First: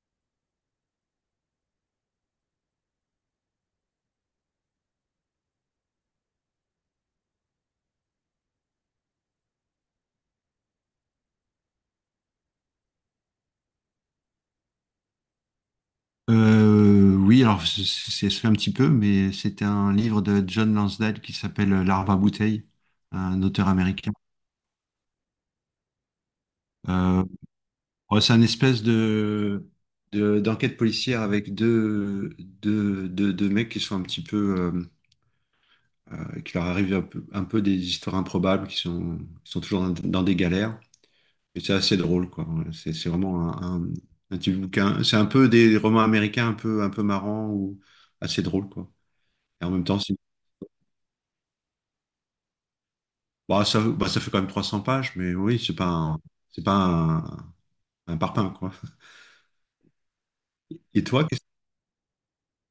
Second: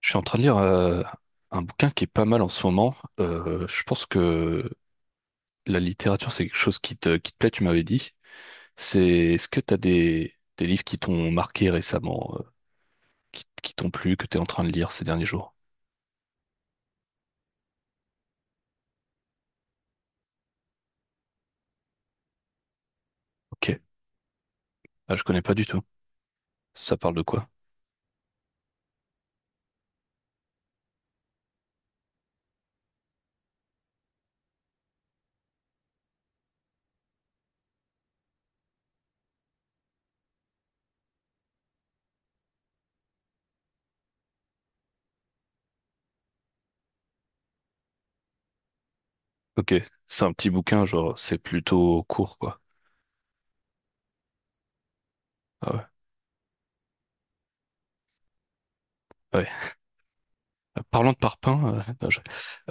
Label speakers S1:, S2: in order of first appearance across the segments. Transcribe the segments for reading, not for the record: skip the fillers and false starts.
S1: Je suis en train de lire un bouquin qui est pas mal en ce moment. Je pense que la littérature, c'est quelque chose qui te plaît, tu m'avais dit. C'est, Est-ce que tu as des livres qui t'ont marqué récemment, qui t'ont plu, que tu es en train de lire ces derniers jours?
S2: Oui, alors ça fait un petit peu, mais c'était un livre de John Lansdale qui s'appelle L'arbre à bouteille, un auteur
S1: Ok.
S2: américain.
S1: Ah, je connais pas du tout. Ça parle de
S2: Euh,
S1: quoi?
S2: ouais, c'est un espèce d'enquête policière avec deux mecs qui sont un petit peu, qui leur arrivent un peu, des histoires improbables, qui sont toujours dans des galères. Et c'est assez drôle, quoi. C'est vraiment un petit bouquin. C'est un peu des romans américains un peu, marrants ou assez drôles, quoi. Et en
S1: Ok.
S2: même temps,
S1: C'est un petit bouquin, genre, c'est plutôt court, quoi.
S2: bah, ça fait quand même 300 pages, mais oui,
S1: Ah
S2: c'est
S1: ouais.
S2: pas un, c'est pas un, un parpaing, quoi.
S1: Ouais.
S2: Et
S1: Parlant de
S2: toi,
S1: parpaing, non,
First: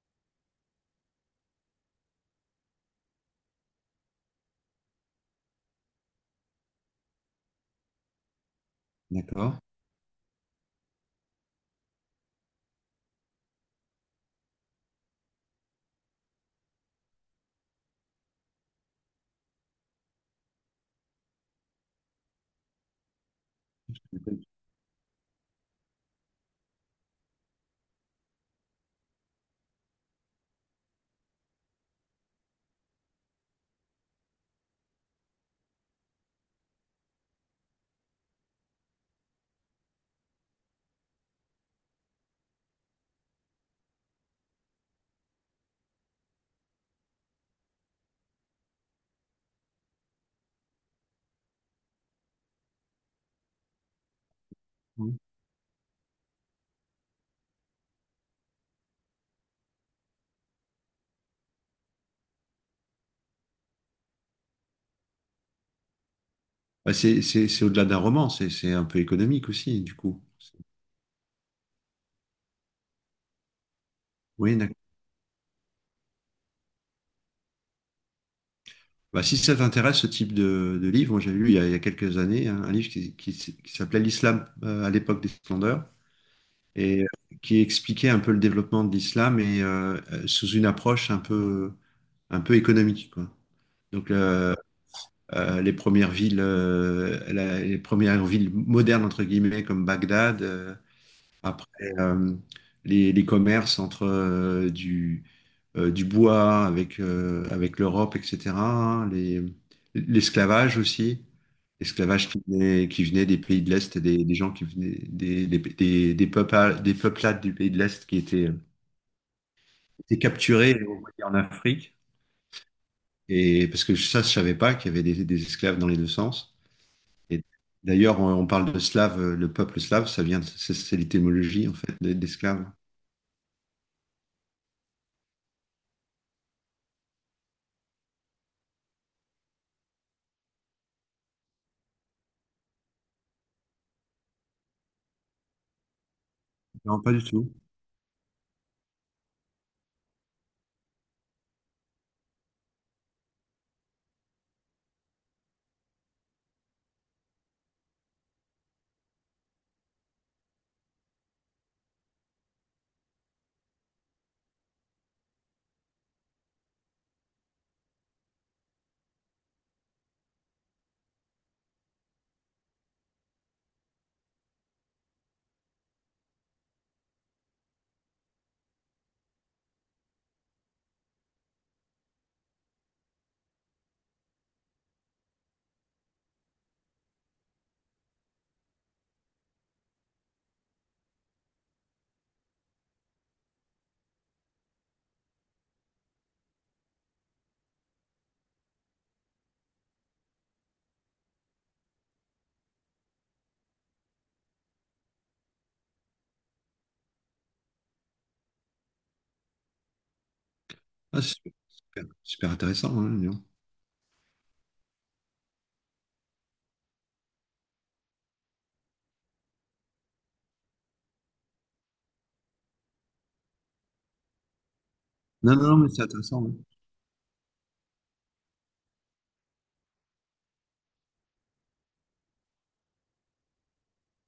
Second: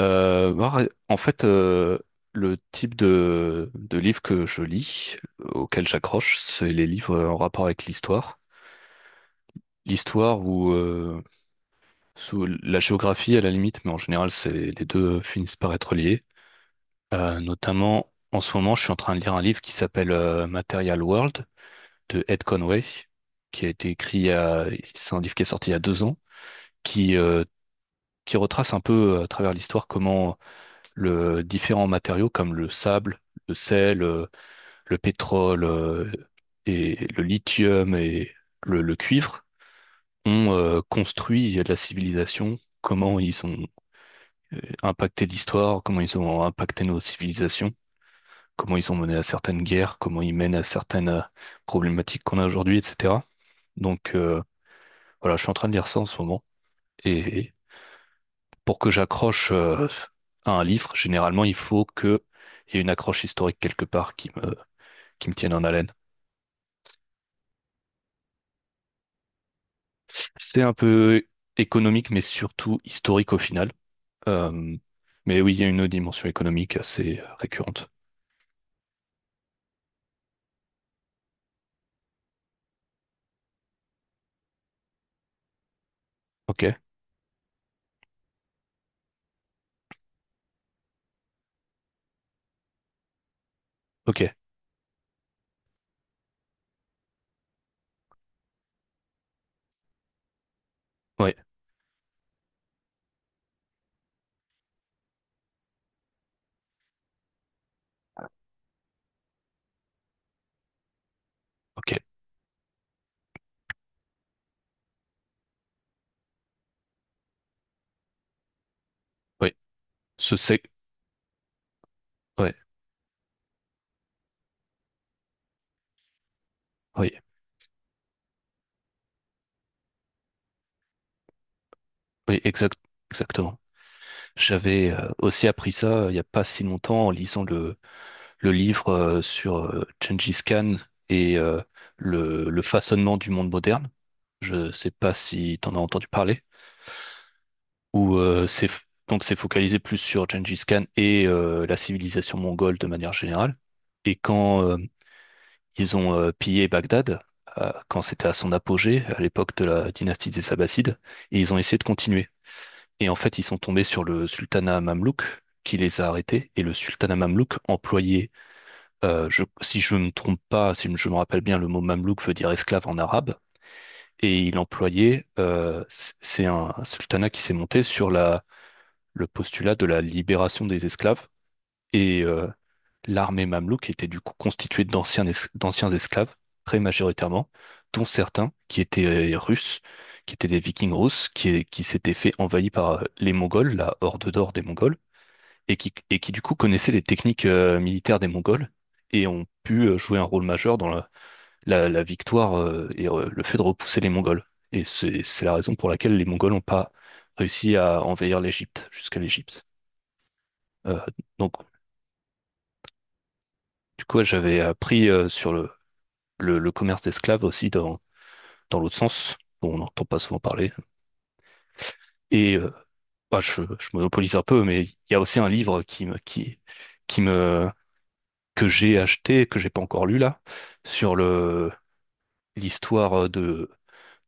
S1: bah, en fait, le type de livre que je lis, auquel j'accroche, c'est les livres en rapport avec l'histoire.
S2: d'accord.
S1: L'histoire ou sous la géographie à la limite, mais en général, les deux finissent par être liés. Notamment, en ce moment, je suis en train de lire un livre qui s'appelle Material World de Ed Conway, qui a été écrit, il y a- c'est un livre qui est sorti il y a 2 ans, qui, euh, qui retrace un peu à travers l'histoire comment le différents matériaux comme le sable, le sel, pétrole et le lithium et le cuivre ont construit la civilisation, comment ils ont impacté l'histoire, comment ils ont impacté nos civilisations, comment ils ont mené à certaines guerres, comment ils mènent à certaines problématiques qu'on a aujourd'hui, etc. Donc,
S2: Oui.
S1: voilà, je suis en train de lire ça en ce moment. Et pour que j'accroche à un livre, généralement, il faut que il y ait une accroche historique quelque part qui me tiennent en haleine.
S2: Bah, c'est au-delà d'un roman, c'est un peu économique aussi, du coup.
S1: C'est un peu économique, mais surtout historique au final.
S2: Oui,
S1: Euh,
S2: d'accord.
S1: mais oui, il y a une dimension économique assez récurrente.
S2: Bah, si ça t'intéresse, ce type de livre, moi j'ai lu il y a quelques années un livre qui s'appelait L'Islam, à l'époque des splendeurs
S1: Ok,
S2: et, qui expliquait un peu le développement de l'islam et, sous une approche un peu, économique, quoi. Donc,
S1: ok,
S2: euh, euh, les premières villes, les premières villes modernes entre guillemets comme Bagdad.
S1: oui,
S2: Après, les commerces entre du bois avec avec l'Europe, etc., hein, les l'esclavage aussi.
S1: ok,
S2: L'esclavage qui venait des pays de l'Est, des gens qui venaient des peuplades du pays de l'Est
S1: oui.
S2: étaient
S1: Ce c'est,
S2: capturés et envoyés en Afrique.
S1: ouais,
S2: Et parce que ça, je savais pas qu'il y avait des esclaves dans les deux sens.
S1: oui,
S2: Et d'ailleurs, on parle de slave, le peuple slave, c'est l'étymologie en fait
S1: oui,
S2: d'esclaves.
S1: exact, exactement. J'avais aussi appris ça il n'y a pas si longtemps en lisant le livre sur Gengis Khan et le façonnement du monde moderne. Je sais pas si tu en as entendu parler.
S2: Non, pas du tout.
S1: Où c'est donc c'est focalisé plus sur Gengis Khan et la civilisation mongole de manière générale. Et quand ils ont pillé Bagdad, quand c'était à son apogée, à l'époque de la dynastie des Abbassides, et ils ont essayé de continuer. Et en fait, ils sont tombés sur le sultanat mamelouk qui les a arrêtés. Et le sultanat mamelouk employait, si je ne me trompe pas, si je me rappelle bien, le mot mamelouk veut dire esclave en arabe. Et il employait, c'est un sultanat qui s'est monté sur le postulat de la libération des esclaves. Et l'armée mamelouk était du coup constituée d'anciens esclaves, très majoritairement, dont certains qui étaient russes, qui étaient des vikings russes, qui s'étaient fait envahir par les Mongols, la horde d'or des Mongols, et qui du coup connaissaient les techniques militaires des Mongols et ont pu jouer un rôle majeur dans la victoire et le fait de repousser les Mongols. Et c'est la raison pour laquelle les Mongols n'ont pas réussi à envahir l'Égypte, jusqu'à l'Égypte. Euh,
S2: Ah, c'est super,
S1: donc,
S2: super, super intéressant. Hein, dis donc.
S1: du coup, j'avais appris sur le commerce d'esclaves aussi dans l'autre sens, dont on n'entend pas souvent parler. Et bah, je monopolise un peu, mais il y a aussi un
S2: Non, non, non,
S1: livre
S2: mais c'est intéressant. Ouais.
S1: qui me, que j'ai acheté, que j'ai pas encore lu là, sur l'histoire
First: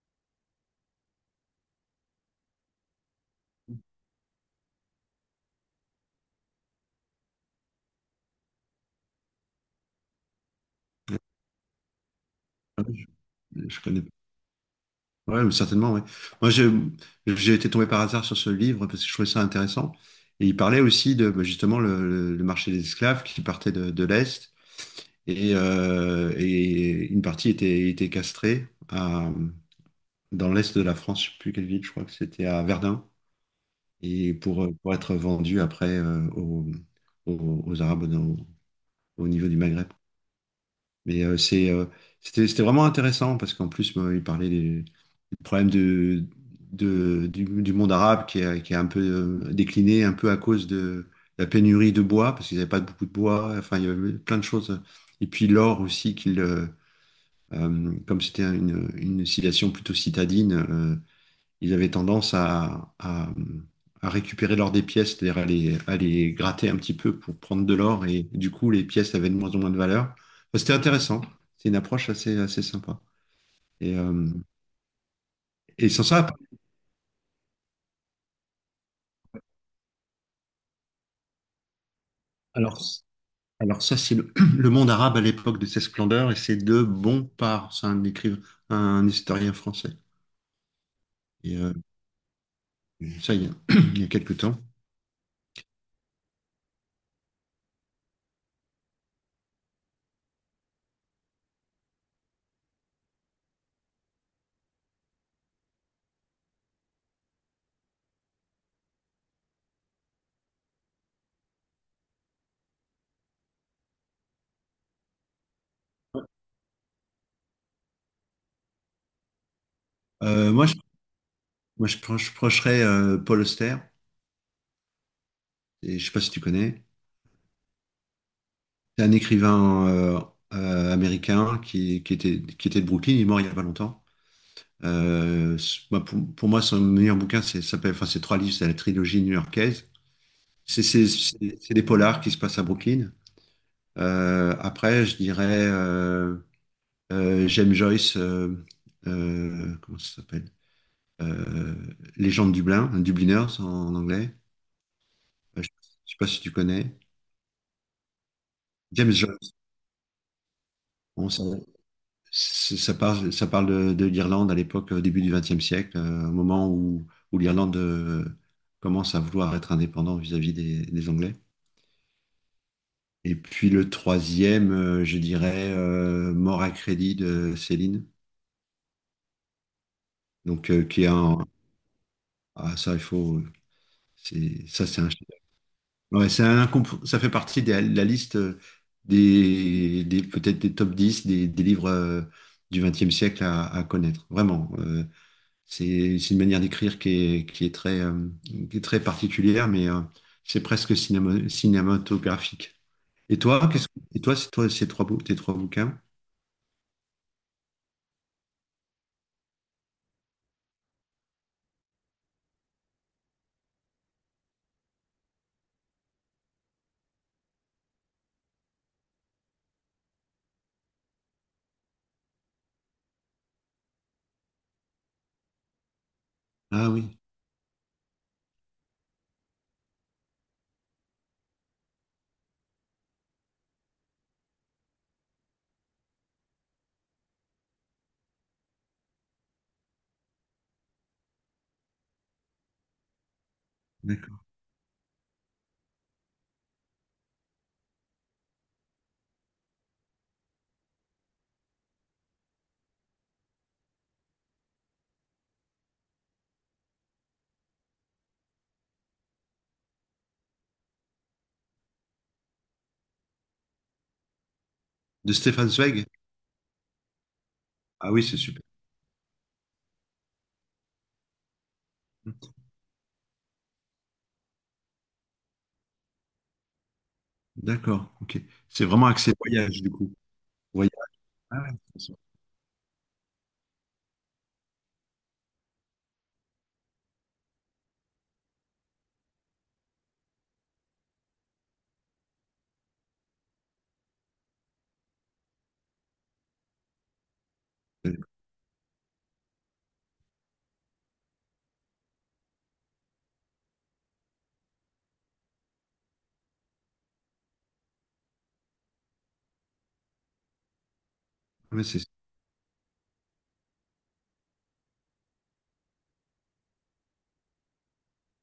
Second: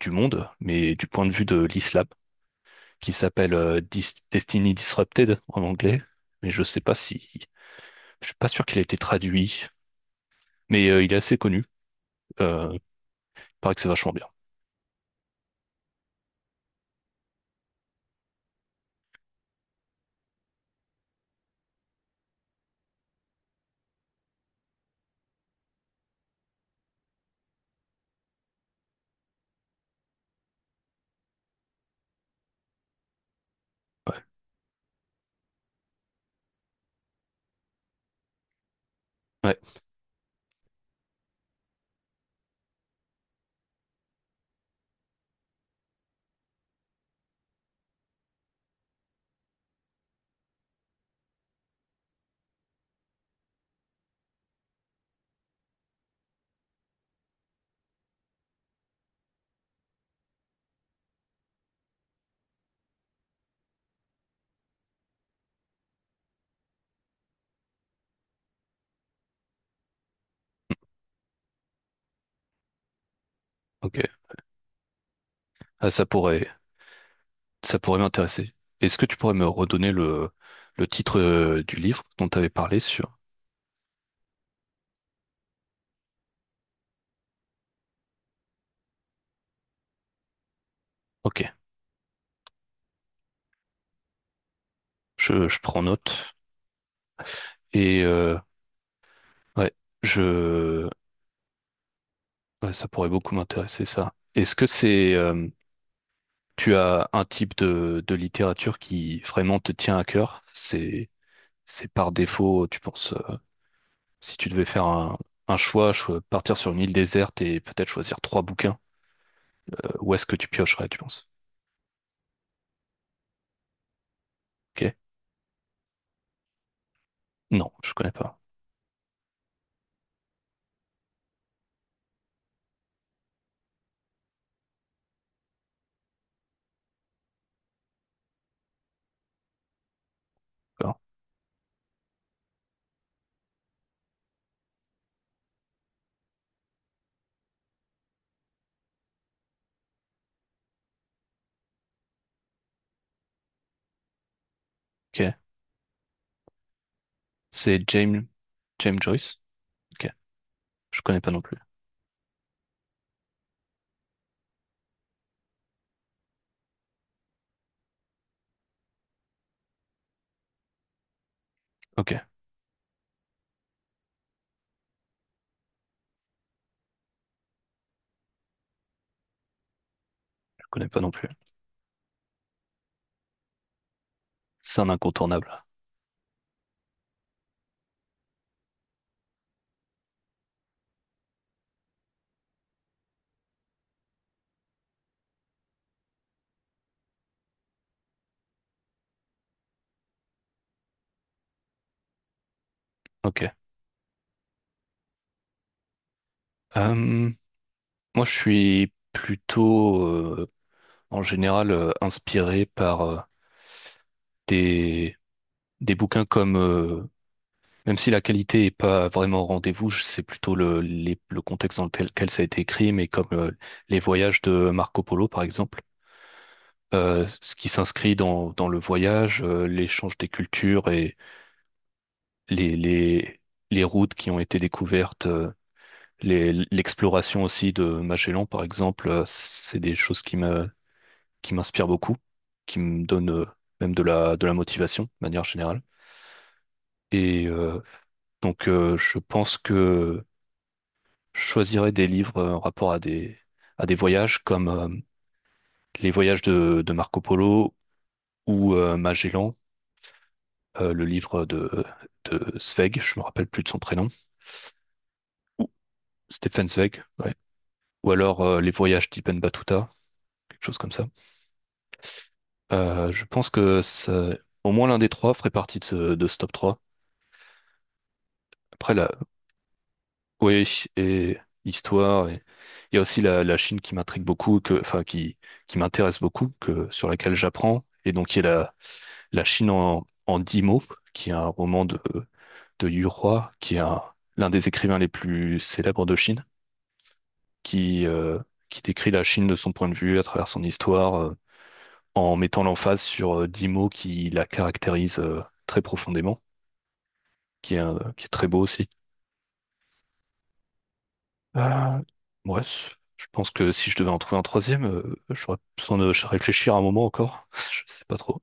S1: du monde, mais du point de vue de l'islam, qui s'appelle Destiny Disrupted en anglais. Mais je sais pas si, je suis pas sûr qu'il a été traduit, mais il est assez connu. Euh,
S2: Ah oui,
S1: Paraît que
S2: je
S1: c'est
S2: connais pas.
S1: vachement bien.
S2: Ouais, mais certainement. Oui. Moi, j'ai été tombé par hasard sur ce livre parce que je trouvais ça intéressant. Et il parlait aussi de bah, justement le marché des esclaves qui partait de l'Est et une partie était castrée dans l'Est de la France. Je sais plus quelle ville, je crois que c'était à Verdun.
S1: Ouais,
S2: Et pour être vendu après aux Arabes au niveau
S1: ouais,
S2: du Maghreb. Mais c'était vraiment intéressant parce qu'en plus, moi, il parlait des problèmes du monde arabe qui a un peu décliné, un peu à cause de la pénurie de bois, parce qu'ils n'avaient pas beaucoup de bois, enfin, il y avait plein de choses. Et puis l'or aussi, comme c'était une citation plutôt citadine, ils avaient tendance à, à récupérer l'or des pièces, c'est-à-dire à les gratter un petit peu pour prendre de l'or, et du coup, les pièces avaient de moins en moins de valeur. Enfin, c'était intéressant, c'est une approche assez sympa.
S1: ok.
S2: Et, euh,
S1: Ah,
S2: et sans
S1: ça
S2: ça,
S1: pourrait, ça pourrait m'intéresser. Est-ce que tu pourrais me redonner le titre du livre dont tu avais parlé
S2: alors,
S1: sur...
S2: alors ça, c'est le monde arabe à l'époque de ses splendeurs, et c'est de Bompard, c'est un écrivain, un historien français.
S1: Ok,
S2: Et, ça, il y a quelques temps.
S1: je prends note. Et ouais, je... ouais, ça pourrait beaucoup m'intéresser, ça. Tu as un type de littérature qui vraiment te tient à cœur. C'est par défaut, tu penses, si tu devais faire un choix, partir sur une île déserte et peut-être choisir trois bouquins, où est-ce que tu
S2: Moi,
S1: piocherais, tu penses?
S2: procherais, Paul Auster,
S1: Ok.
S2: et je sais pas si tu connais.
S1: Non, je connais pas.
S2: C'est un écrivain américain qui était de Brooklyn, il est mort il y a pas longtemps. Moi, pour moi, son meilleur bouquin, c'est ça s'appelle, enfin, c'est trois livres, c'est la trilogie new-yorkaise. C'est
S1: D'accord.
S2: c'est- c'est- c'est des polars qui se passent à Brooklyn. Après, je dirais, j'aime Joyce, comment ça s'appelle? Euh, Les gens de Dublin, Dubliners en anglais.
S1: Ok.
S2: Je ne sais pas si tu connais.
S1: C'est James, James
S2: James
S1: Joyce.
S2: Joyce.
S1: Ok. Je connais
S2: Bon,
S1: pas non plus.
S2: Ça parle de l'Irlande à l'époque, au début du XXe siècle, au moment où l'Irlande commence à vouloir être indépendante vis-à-vis des Anglais.
S1: Ok.
S2: Et puis le troisième, je dirais, Mort à crédit de Céline.
S1: Je
S2: Donc,
S1: connais pas
S2: qui est
S1: non plus.
S2: un. Ah, ça, il faut.
S1: C'est
S2: Ça,
S1: un
S2: c'est un.
S1: incontournable.
S2: Ouais, ça fait partie de la liste peut-être des top 10 des livres du XXe siècle à connaître. Vraiment. C'est une manière d'écrire qui est très particulière, mais c'est presque cinématographique. Et
S1: Ok.
S2: toi, qu'est-ce que- et toi, c'est toi, tes trois bouquins?
S1: Euh, Moi, je suis plutôt, en général, inspiré par des des bouquins comme, même si la qualité est pas vraiment au rendez-vous, c'est plutôt le contexte dans lequel ça a été écrit, mais comme les voyages de Marco Polo, par exemple,
S2: Ah oui,
S1: ce qui s'inscrit dans le voyage, l'échange des cultures et les, les, les routes qui ont été découvertes, l'exploration aussi de Magellan, par exemple, c'est des choses qui m'inspirent beaucoup, qui me donnent même de la,
S2: d'accord.
S1: de la motivation, de manière générale. Et donc, je pense que je choisirais des livres en rapport à des voyages comme les voyages de Marco Polo ou Magellan, le livre de Zweig, je me rappelle plus de son prénom,
S2: De Stefan Zweig?
S1: Stefan Zweig, ouais. Ou
S2: Ah oui, c'est
S1: alors
S2: super.
S1: les voyages d'Ibn Battuta, quelque chose comme ça. Je pense que au moins l'un des trois ferait partie de ce top 3.
S2: D'accord, ok. C'est
S1: Après,
S2: vraiment axé voyage, du coup.
S1: oui,
S2: Voyage.
S1: et
S2: Ah ouais, c'est ça.
S1: histoire, et il y a aussi la Chine qui m'intrigue beaucoup, enfin, qui m'intéresse beaucoup, sur laquelle j'apprends, et donc qui est La Chine en 10 mots, qui est un roman de Yu Hua, l'un des écrivains les plus célèbres de Chine, qui, euh, qui décrit la Chine de son point de vue à travers son histoire, en mettant l'emphase sur 10 mots qui la caractérisent très profondément, qui est très beau aussi.
S2: Ah ouais,
S1: Euh,
S2: c'est
S1: ouais, je pense que si je devais en trouver un troisième, j'aurais besoin de réfléchir un moment encore. Je sais pas trop.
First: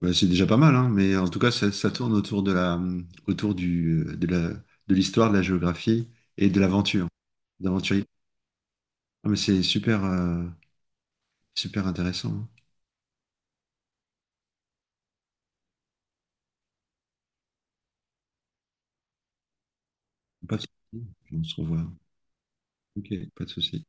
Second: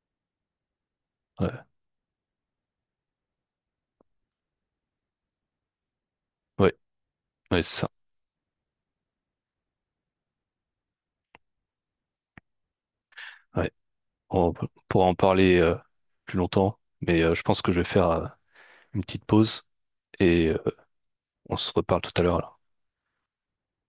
S2: bah, c'est déjà pas mal, hein, mais en tout cas,
S1: Ouais,
S2: ça tourne autour de la, autour du, de la, de l'histoire, de la géographie et de
S1: ouais,
S2: l'aventure,
S1: ouais, c'est ça.
S2: d'aventurier. Ah, mais c'est super, super intéressant.
S1: Ouais. On pourra en parler plus longtemps, mais je pense que je vais faire une petite pause et
S2: Pas de souci. On
S1: on
S2: se
S1: se
S2: revoit.
S1: reparle tout à l'heure, alors.
S2: Ok, pas de souci.